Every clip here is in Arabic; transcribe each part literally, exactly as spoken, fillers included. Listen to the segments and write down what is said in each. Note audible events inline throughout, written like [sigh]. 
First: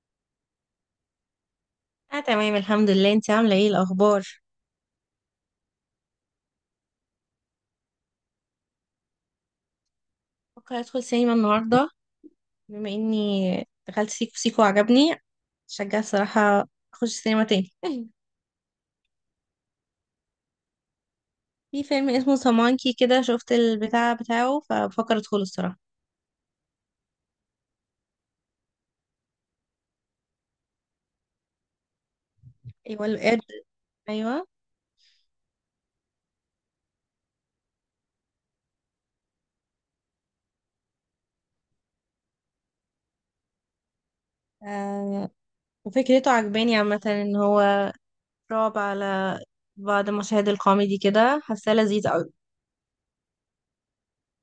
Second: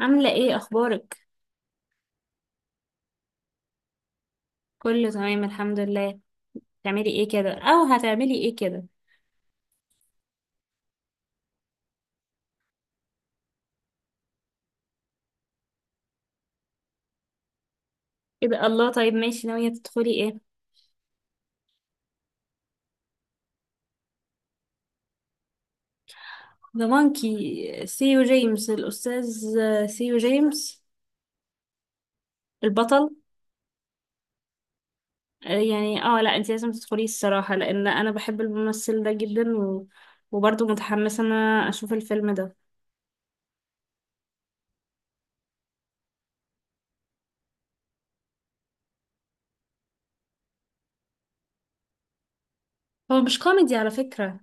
عاملة ايه، اخبارك؟ اه، تمام الحمد لله. انت عامله ايه الاخبار؟ كله تمام، الحمد لله. تعملي ايه كده او هتعملي ايه كده؟ بفكر ادخل سينما النهارده، بما اني دخلت سيكو سيكو وعجبني، شجع الصراحه اخش سينما تاني [laughs] ايه ده؟ الله، طيب، ماشي، ناوية تدخلي ايه؟ في فيلم اسمه سامانكي كده، شفت البتاع بتاعه فبفكر ادخله الصراحه. ذا مونكي، سيو جيمس الاستاذ، سيو جيمس ايوه البطل. القرد. ايوه. آه، يعني اه لا، انت لازم تدخلي الصراحة، لان انا بحب الممثل ده جدا، و... وبرضه متحمسة ان انا اشوف الفيلم ده. آه. وفكرته عجباني عامه، ان هو رعب على بعض مشاهد الكوميدي كده، حاساه لذيذ قوي. هو مش كوميدي على فكرة،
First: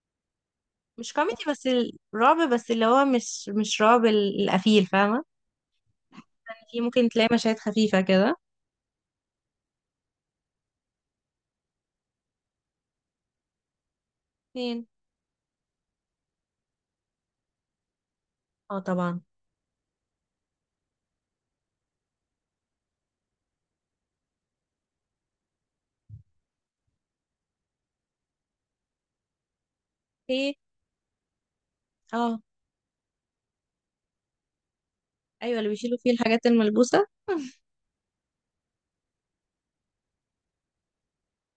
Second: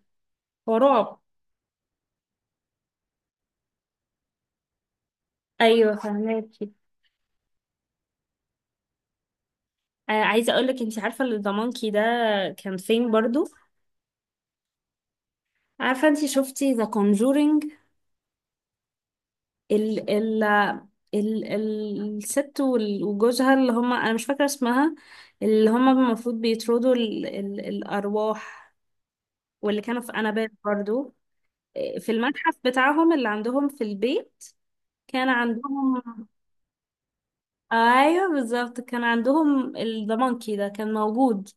هو مش رعب. كوميدي بس، الرعب بس اللي هو مش مش رعب ال- القفيل، فاهمه؟ ايوه، فهماكي. في ممكن تلاقي مشاهد خفيفه كده. آه، عايزة اقولك، انت عارفة ان ذا مونكي ده كان فين برضه؟ فين؟ عارفة، انتي شفتي ذا Conjuring؟ اه طبعا. ال ال ال ال- الست، وال- وجوزها، اللي هما انا مش فاكره اسمها. اللي هما المفروض بيطردوا ال ال الارواح، واللي كانوا في انابيب ايه. برضو، في اه. المتحف بتاعهم اللي عندهم في البيت، كان ايوه اللي بيشيلوا عندهم. فيه الحاجات الملبوسه. ايوه بالظبط كان عندهم، ذا مونكي ده كان موجود.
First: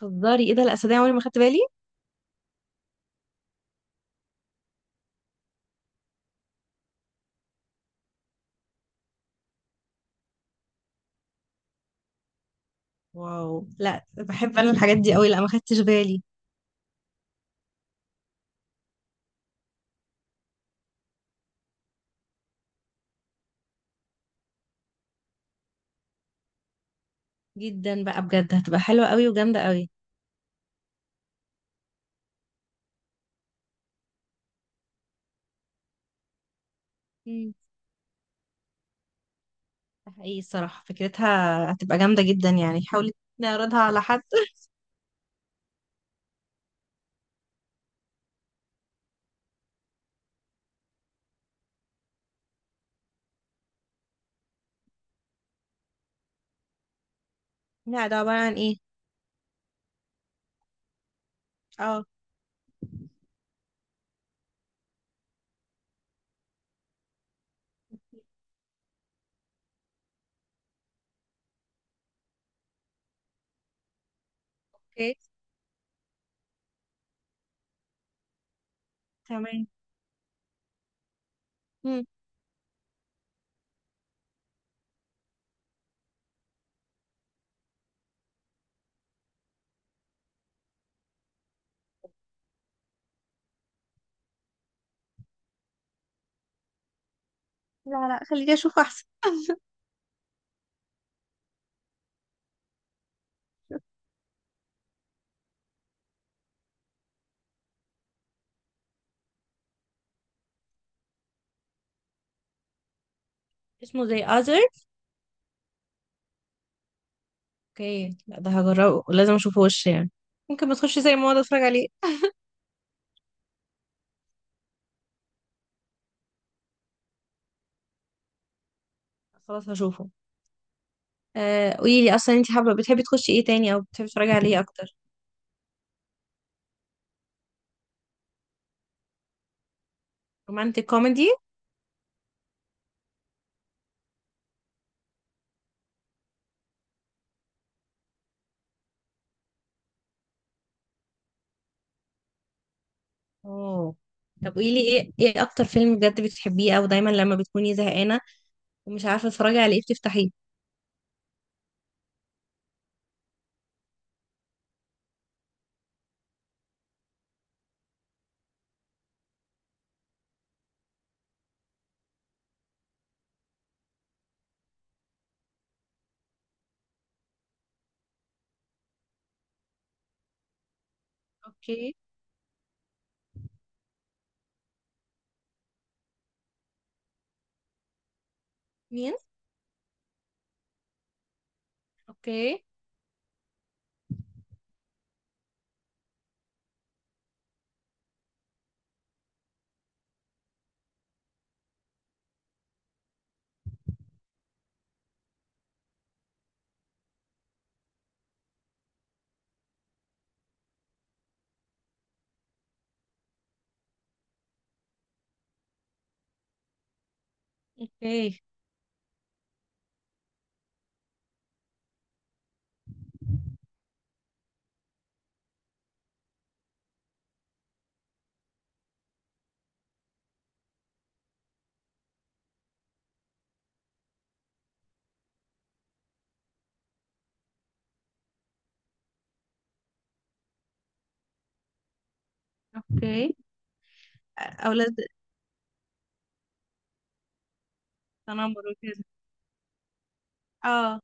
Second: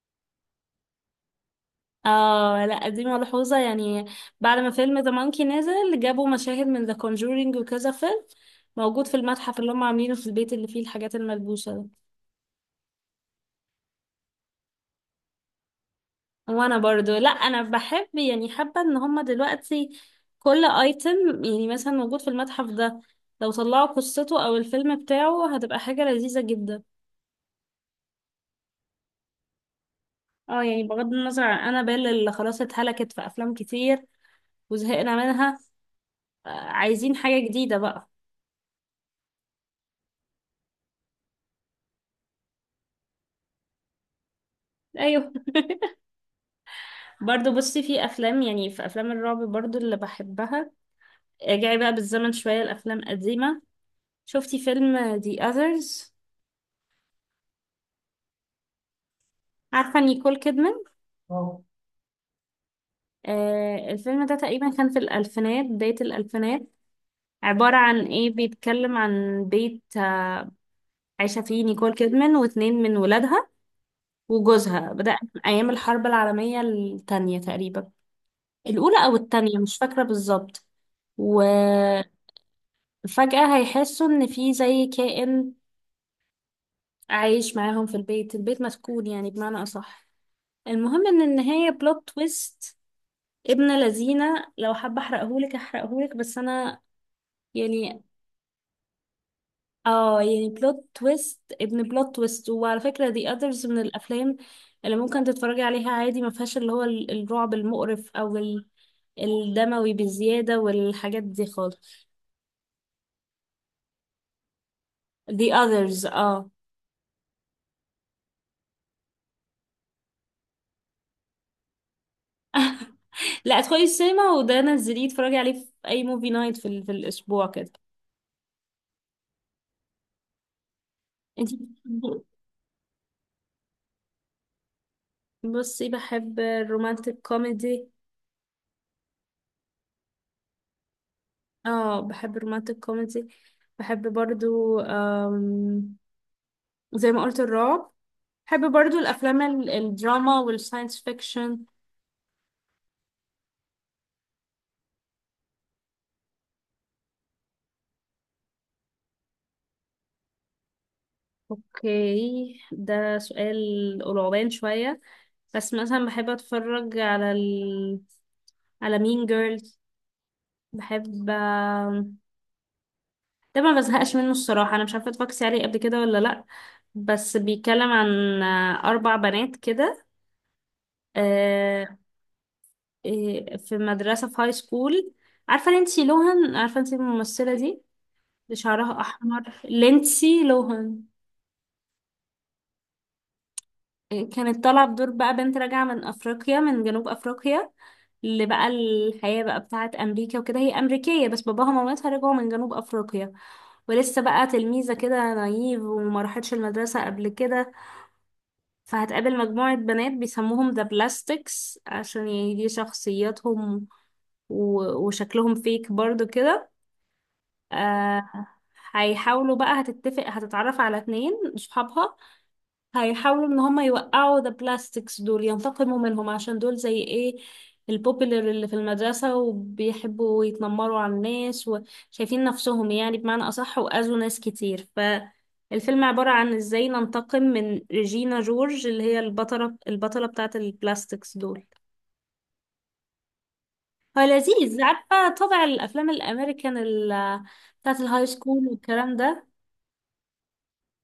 تهزري؟ ايه ده، لا صدقني عمري ما خدت بالي. اه لا، دي ملحوظة يعني. بعد ما فيلم ذا مونكي نزل جابوا مشاهد من ذا كونجورينج وكذا فيلم موجود في المتحف اللي هم عاملينه في البيت، اللي فيه الحاجات الملبوسة ده. واو، لا بحب انا الحاجات دي قوي، لا ما خدتش بالي. وانا برضو، لا انا بحب، يعني حابه ان هما دلوقتي كل ايتم يعني مثلا موجود في المتحف ده، لو طلعوا قصته او الفيلم بتاعه هتبقى حاجه لذيذه جدا. جدا بقى بجد، هتبقى حلوه قوي وجامده قوي. اه يعني بغض النظر عن انابيل اللي خلاص اتهلكت في افلام كتير، وزهقنا منها. آه، عايزين حاجه امم جديده بقى. ده حقيقي الصراحه فكرتها، هتبقى جامده جدا، يعني حاولي نعرضها على حد [laughs] ايوه. [laughs] برضو بصي، في افلام، يعني في افلام الرعب برضو اللي بحبها. ارجعي بقى بالزمن شويه، الافلام قديمه. شفتي فيلم The Others؟ لا ده عباره عن ايه؟ عارفه نيكول كيدمان؟ اه. آه، الفيلم ده تقريبا كان في الألفينات، بداية الألفينات. عبارة عن إيه، بيتكلم عن بيت آه، عايشة فيه نيكول كيدمان واتنين من ولادها وجوزها، اوكي. بدأ من أيام الحرب العالمية التانية تقريبا، الأولى أو التانية تمام. مش فاكرة بالظبط. وفجأة امم هيحسوا إن في زي كائن عايش معاهم في البيت، البيت مسكون يعني بمعنى أصح. المهم إن النهاية بلوت تويست، ابن لذينة، لو حابة أحرقهولك أحرقهولك بس أنا يعني... لا لا، خليني اشوف احسن. اه يعني بلوت تويست ابن بلوت تويست، وعلى فكرة دي اذرز من الافلام اللي ممكن تتفرجي عليها عادي، ما فيهاش اللي هو ال- الرعب المقرف او ال- الدموي بزيادة والحاجات دي خالص. اسمه زي اذر؟ The others، اه. اوكي، لا ده هجربه، لازم اشوفه وش يعني، ممكن ما تخش زي ما اقعد اتفرج عليه. لا، ادخلي السينما، وده نزليه اتفرجي عليه في اي موفي نايت في, ال- في الاسبوع كده. خلاص هشوفه. انتي آه، قولي لي بتحبي- اصلا، انت حابه بتحبي تخشي ايه تاني او بتحبي تتفرجي على ايه اكتر؟ إيه؟ بصي بحب الرومانتك كوميدي. رومانتك كوميدي. اه، بحب الرومانتك كوميدي. بحب برضو، آم، زي ما قلت الرعب. بحب برضو الافلام ال- الدراما والساينس فيكشن. اوه. طب قولي لي ايه، ايه اكتر فيلم بجد بتحبيه او دايما لما بتكوني زهقانه ومش عارفه تتفرجي على ايه بتفتحيه؟ اوكي، ده سؤال قرعبان شوية. بس مثلا بحب اتفرج على ال... على مين جيرلز، بحب. ده ما بزهقش منه الصراحة، انا مش عارفة اتفرجتي عليه قبل كده ولا لا. بس بيتكلم عن آه، اربع بنات كده، آه، اوكي. آه، في مدرسة في هاي سكول. عارفة لينسي لوهان؟ عارفة انتي الممثلة دي اللي شعرها مين؟ احمر، لينسي لوهان؟ اوكي. كانت طالعة بدور بقى بنت راجعة من أفريقيا، من جنوب أفريقيا، اللي بقى الحياة بقى بتاعة أمريكا وكده، هي أمريكية بس باباها ومامتها رجعوا من جنوب أفريقيا، ولسه بقى تلميذة كده نايف وما راحتش المدرسة قبل كده. فهتقابل مجموعة بنات بيسموهم ذا بلاستكس، عشان يعني دي شخصياتهم و- وشكلهم فيك برضو كده. آه، اوكي. هيحاولوا بقى، هتتفق، هتتعرف على اتنين صحابها، هيحاولوا ان هم يوقعوا ذا بلاستكس دول ينتقموا منهم، عشان دول زي ايه، البوبيلر اللي في المدرسة وبيحبوا يتنمروا على الناس، وشايفين نفسهم يعني بمعنى أصح، وأذوا ناس كتير. فالفيلم عبارة عن ازاي ننتقم من ريجينا جورج، اللي هي البطلة البطلة بتاعة البلاستكس دول. اوكي. هو لذيذ، اولاد. عارفة طبع الأفلام الأمريكان ال- بتاعة الهاي تنمر سكول وكده. والكلام ده، اه.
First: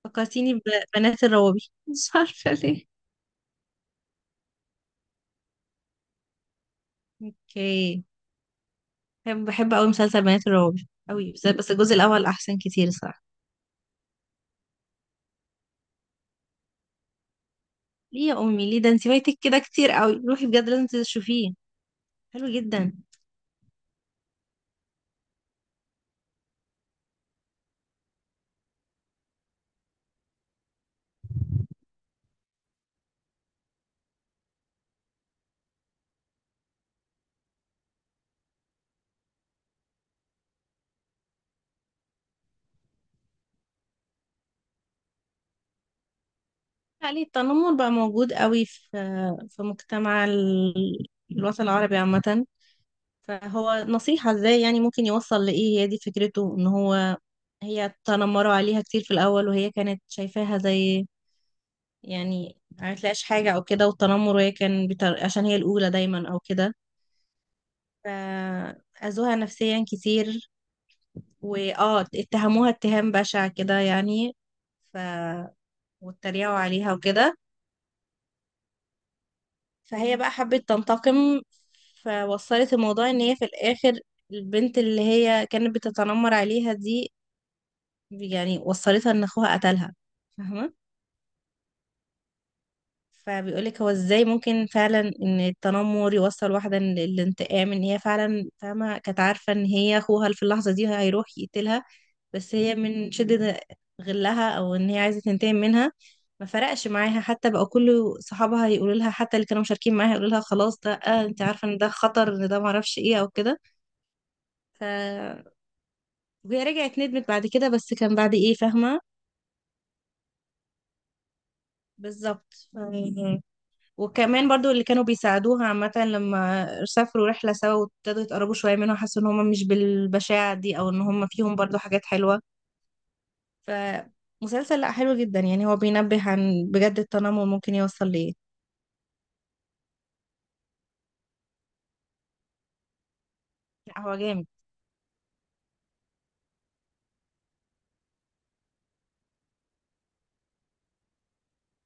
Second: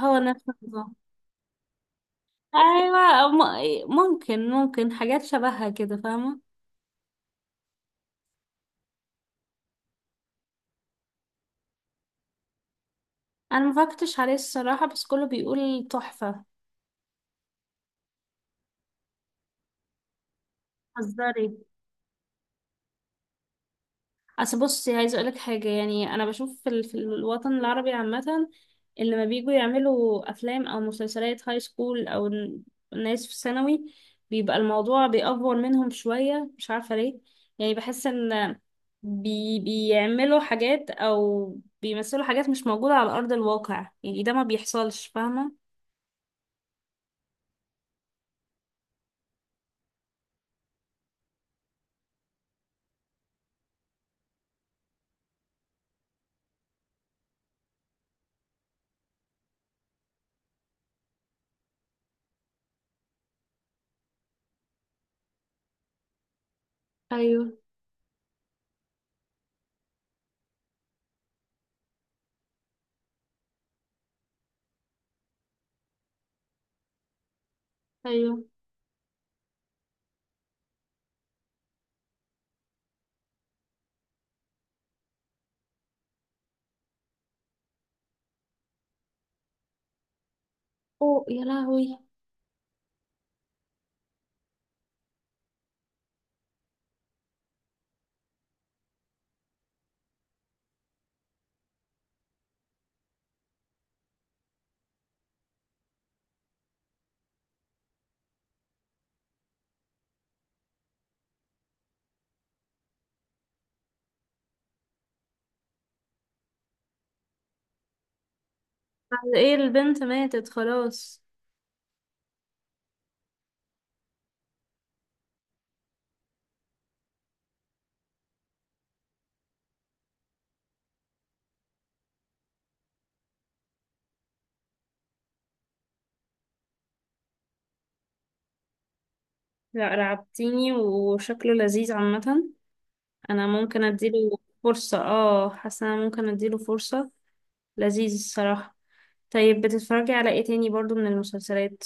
هو نفس فكرتيني النظام. ببنات الروابي [laughs] مش عارفه ليه. أيوة، م- ممكن ممكن حاجات شبهها كده، فاهمة. اوكي. بحب بحب قوي مسلسل بنات الروابي قوي، بس بس الجزء الاول احسن كتير الصراحه. انا ما فكرتش عليه الصراحه، بس كله بيقول تحفه. ليه يا امي ليه؟ ده انت فايتك كده كتير قوي، روحي بجد لازم هزاري. تشوفيه. حلو جدا. اصل بصي، عايزه اقولك حاجه، يعني انا بشوف في, ال... في الوطن العربي عامه، اللي لما بييجوا يعملوا افلام او مسلسلات هاي سكول او ن- ناس في ثانوي، بيبقى الموضوع بيأفور منهم شويه، مش عارفه ليه. يعني بحس ان بي... بيعملوا حاجات او بيمثلوا حاجات مش موجوده على ارض الواقع، يعني ده ما بيحصلش، فاهمه. عليه التنمر بقى موجود قوي في، في مجتمع ال- الوطن العربي عامة. فهو نصيحة ازاي يعني ممكن يوصل لإيه، هي دي فكرته، ان هو هي تنمروا عليها كتير في الأول، وهي كانت شايفاها زي، يعني ما تلاقيش حاجة أو كده، والتنمر، وهي كان بتر... عشان هي الأولى دايما أو كده. ايوه. فأذوها نفسيا كتير. وآه اتهموها اتهام بشع كده يعني. ف واتريقوا عليها وكده. ايوه. فهي بقى حبت تنتقم. فوصلت الموضوع ان هي في الاخر، البنت اللي هي كانت بتتنمر عليها دي، يعني وصلتها ان اخوها قتلها، فاهمة؟ اوه يا لهوي. فبيقولك هو ازاي ممكن فعلا ان التنمر يوصل واحدة للانتقام، ان هي فعلا فاهمة كانت عارفة ان هي اخوها في اللحظة دي هيروح يقتلها، بس هي من شدة غلها او ان هي عايزة تنتقم منها، ما فرقش معاها حتى بقى كل صحابها يقولوا لها، حتى اللي كانوا مشاركين معاها يقولوا لها خلاص ده، آه انت عارفة ان ده خطر، ان ده معرفش ايه او كده. ف وهي رجعت ندمت بعد كده، بس كان بعد ايه، فاهمة؟ بعد ايه؟ البنت ماتت خلاص. بالظبط. ف... وكمان برضو اللي كانوا بيساعدوها عامة، لما سافروا رحلة سوا وابتدوا يتقربوا شوية منها، حسوا ان هم مش بالبشاعة دي، او ان هم فيهم برضو حاجات حلوة. فمسلسل لا حلو جدا يعني، هو بينبه عن بجد التنمر ممكن يوصل لإيه. لا، رعبتيني، وشكله لذيذ عامة، انا ممكن لا هو اديله جامد. فرصة. اه، حاسة انا ممكن اديله فرصة، لذيذ الصراحة. طيب، بتتفرجي على ايه تاني برضو من المسلسلات؟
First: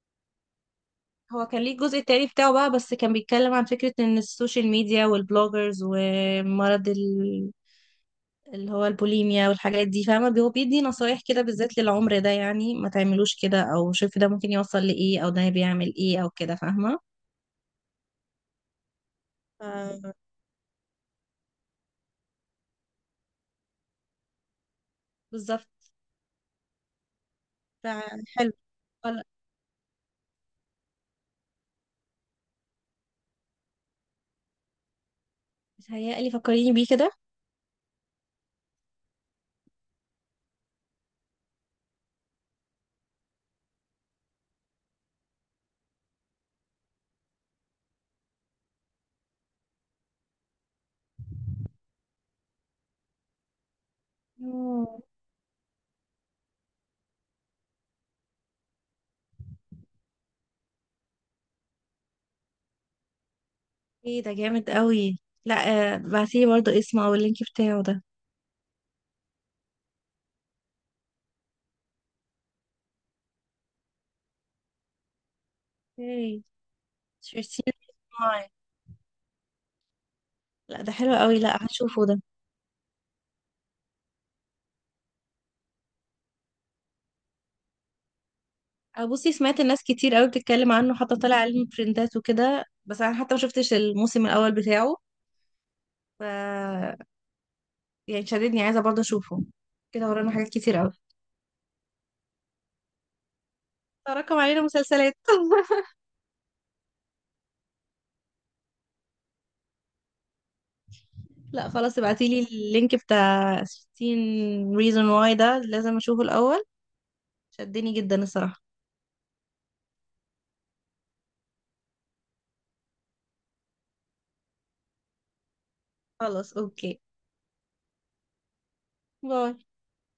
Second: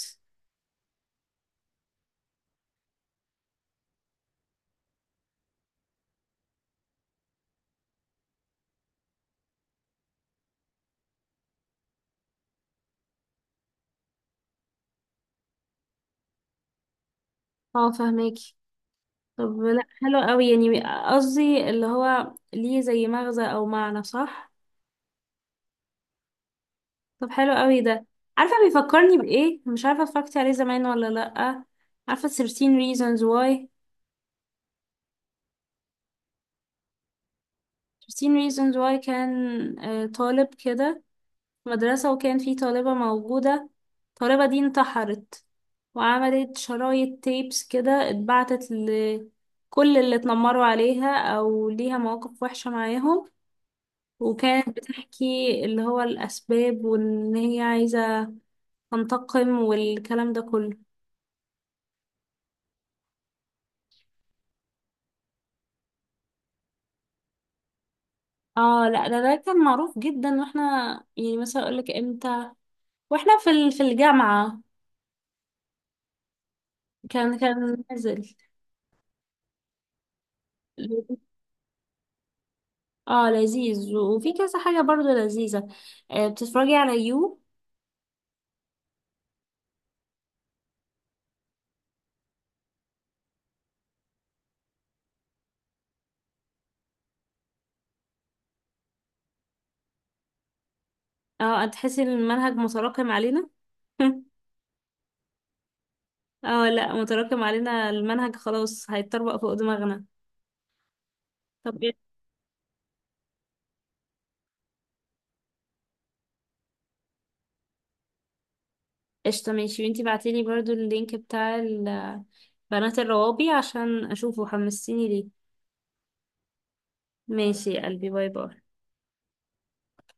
هو كان ليه الجزء التاني بتاعه بقى، بس كان بيتكلم عن فكرة ان السوشيال ميديا والبلوجرز ومرض ال... اللي هو البوليميا والحاجات دي، فاهمة؟ هو بيدي نصايح كده بالذات للعمر ده، يعني ما تعملوش كده، او شوف ده ممكن يوصل لإيه، او ده بيعمل إيه او كده، فاهمة؟ اه، فهماكي. طب لا، ف- حلو قوي يعني. قصدي اللي هو ليه زي مغزى او معنى، صح؟ بالظبط. طب حلو قوي ف- ده. حلو. عارفة بيفكرني ولا. بايه؟ مش عارفة اتفرجتي عليه زمان ولا لا. عارفة ثيرتين reasons why؟ متهيألي فكريني بيه ثيرتين reasons why كان آه، طالب كده، مدرسة، وكان في طالبة موجودة. الطالبة دي انتحرت، وعملت شرايط تيبس كده اتبعتت لكل اللي اتنمروا عليها أو ليها مواقف وحشة معاهم، وكانت كده. بتحكي اللي هو الأسباب، وإن هي عايزة تنتقم والكلام ده كله. ايه ده جامد قوي، لا. آه، بعتيلي برضه اسمه او اللينك بتاعه ده. اه لا، ده ده كان معروف جدا، واحنا يعني مثلا اقولك امتى، واحنا في ال- في الجامعة ايه. كان شفتيه كان نازل. معايا. لا ده حلو قوي، لا هشوفه ده. اه، لذيذ وفي كذا حاجة برضو لذيذة. آه، بتتفرجي على يو؟ آه، بصي سمعت الناس كتير قوي بتتكلم عنه، حتى طلع علم ترندات وكده، بس انا حتى ما شفتش الموسم الاول بتاعه. ف يعني شددني، عايزه برضه اشوفه. كده ورانا حاجات كتير قوي. اه، هتحسي ان المنهج متراكم علينا. [laughs] تراكم علينا مسلسلات [laughs] اه لا، متراكم علينا المنهج، خلاص هيتطبق فوق دماغنا. لا طب خلاص، إيه؟ ابعتيلي اللينك بتاع ستاشر reason why ده، لازم اشوفه الاول. شدني جدا الصراحه. قشطة، ماشي. وانتي بعتيلي برضو اللينك بتاع ال- بنات الروابي عشان اشوفه، حمستيني ليه. خلاص اوكي. ماشي يا قلبي، باي باي. باي.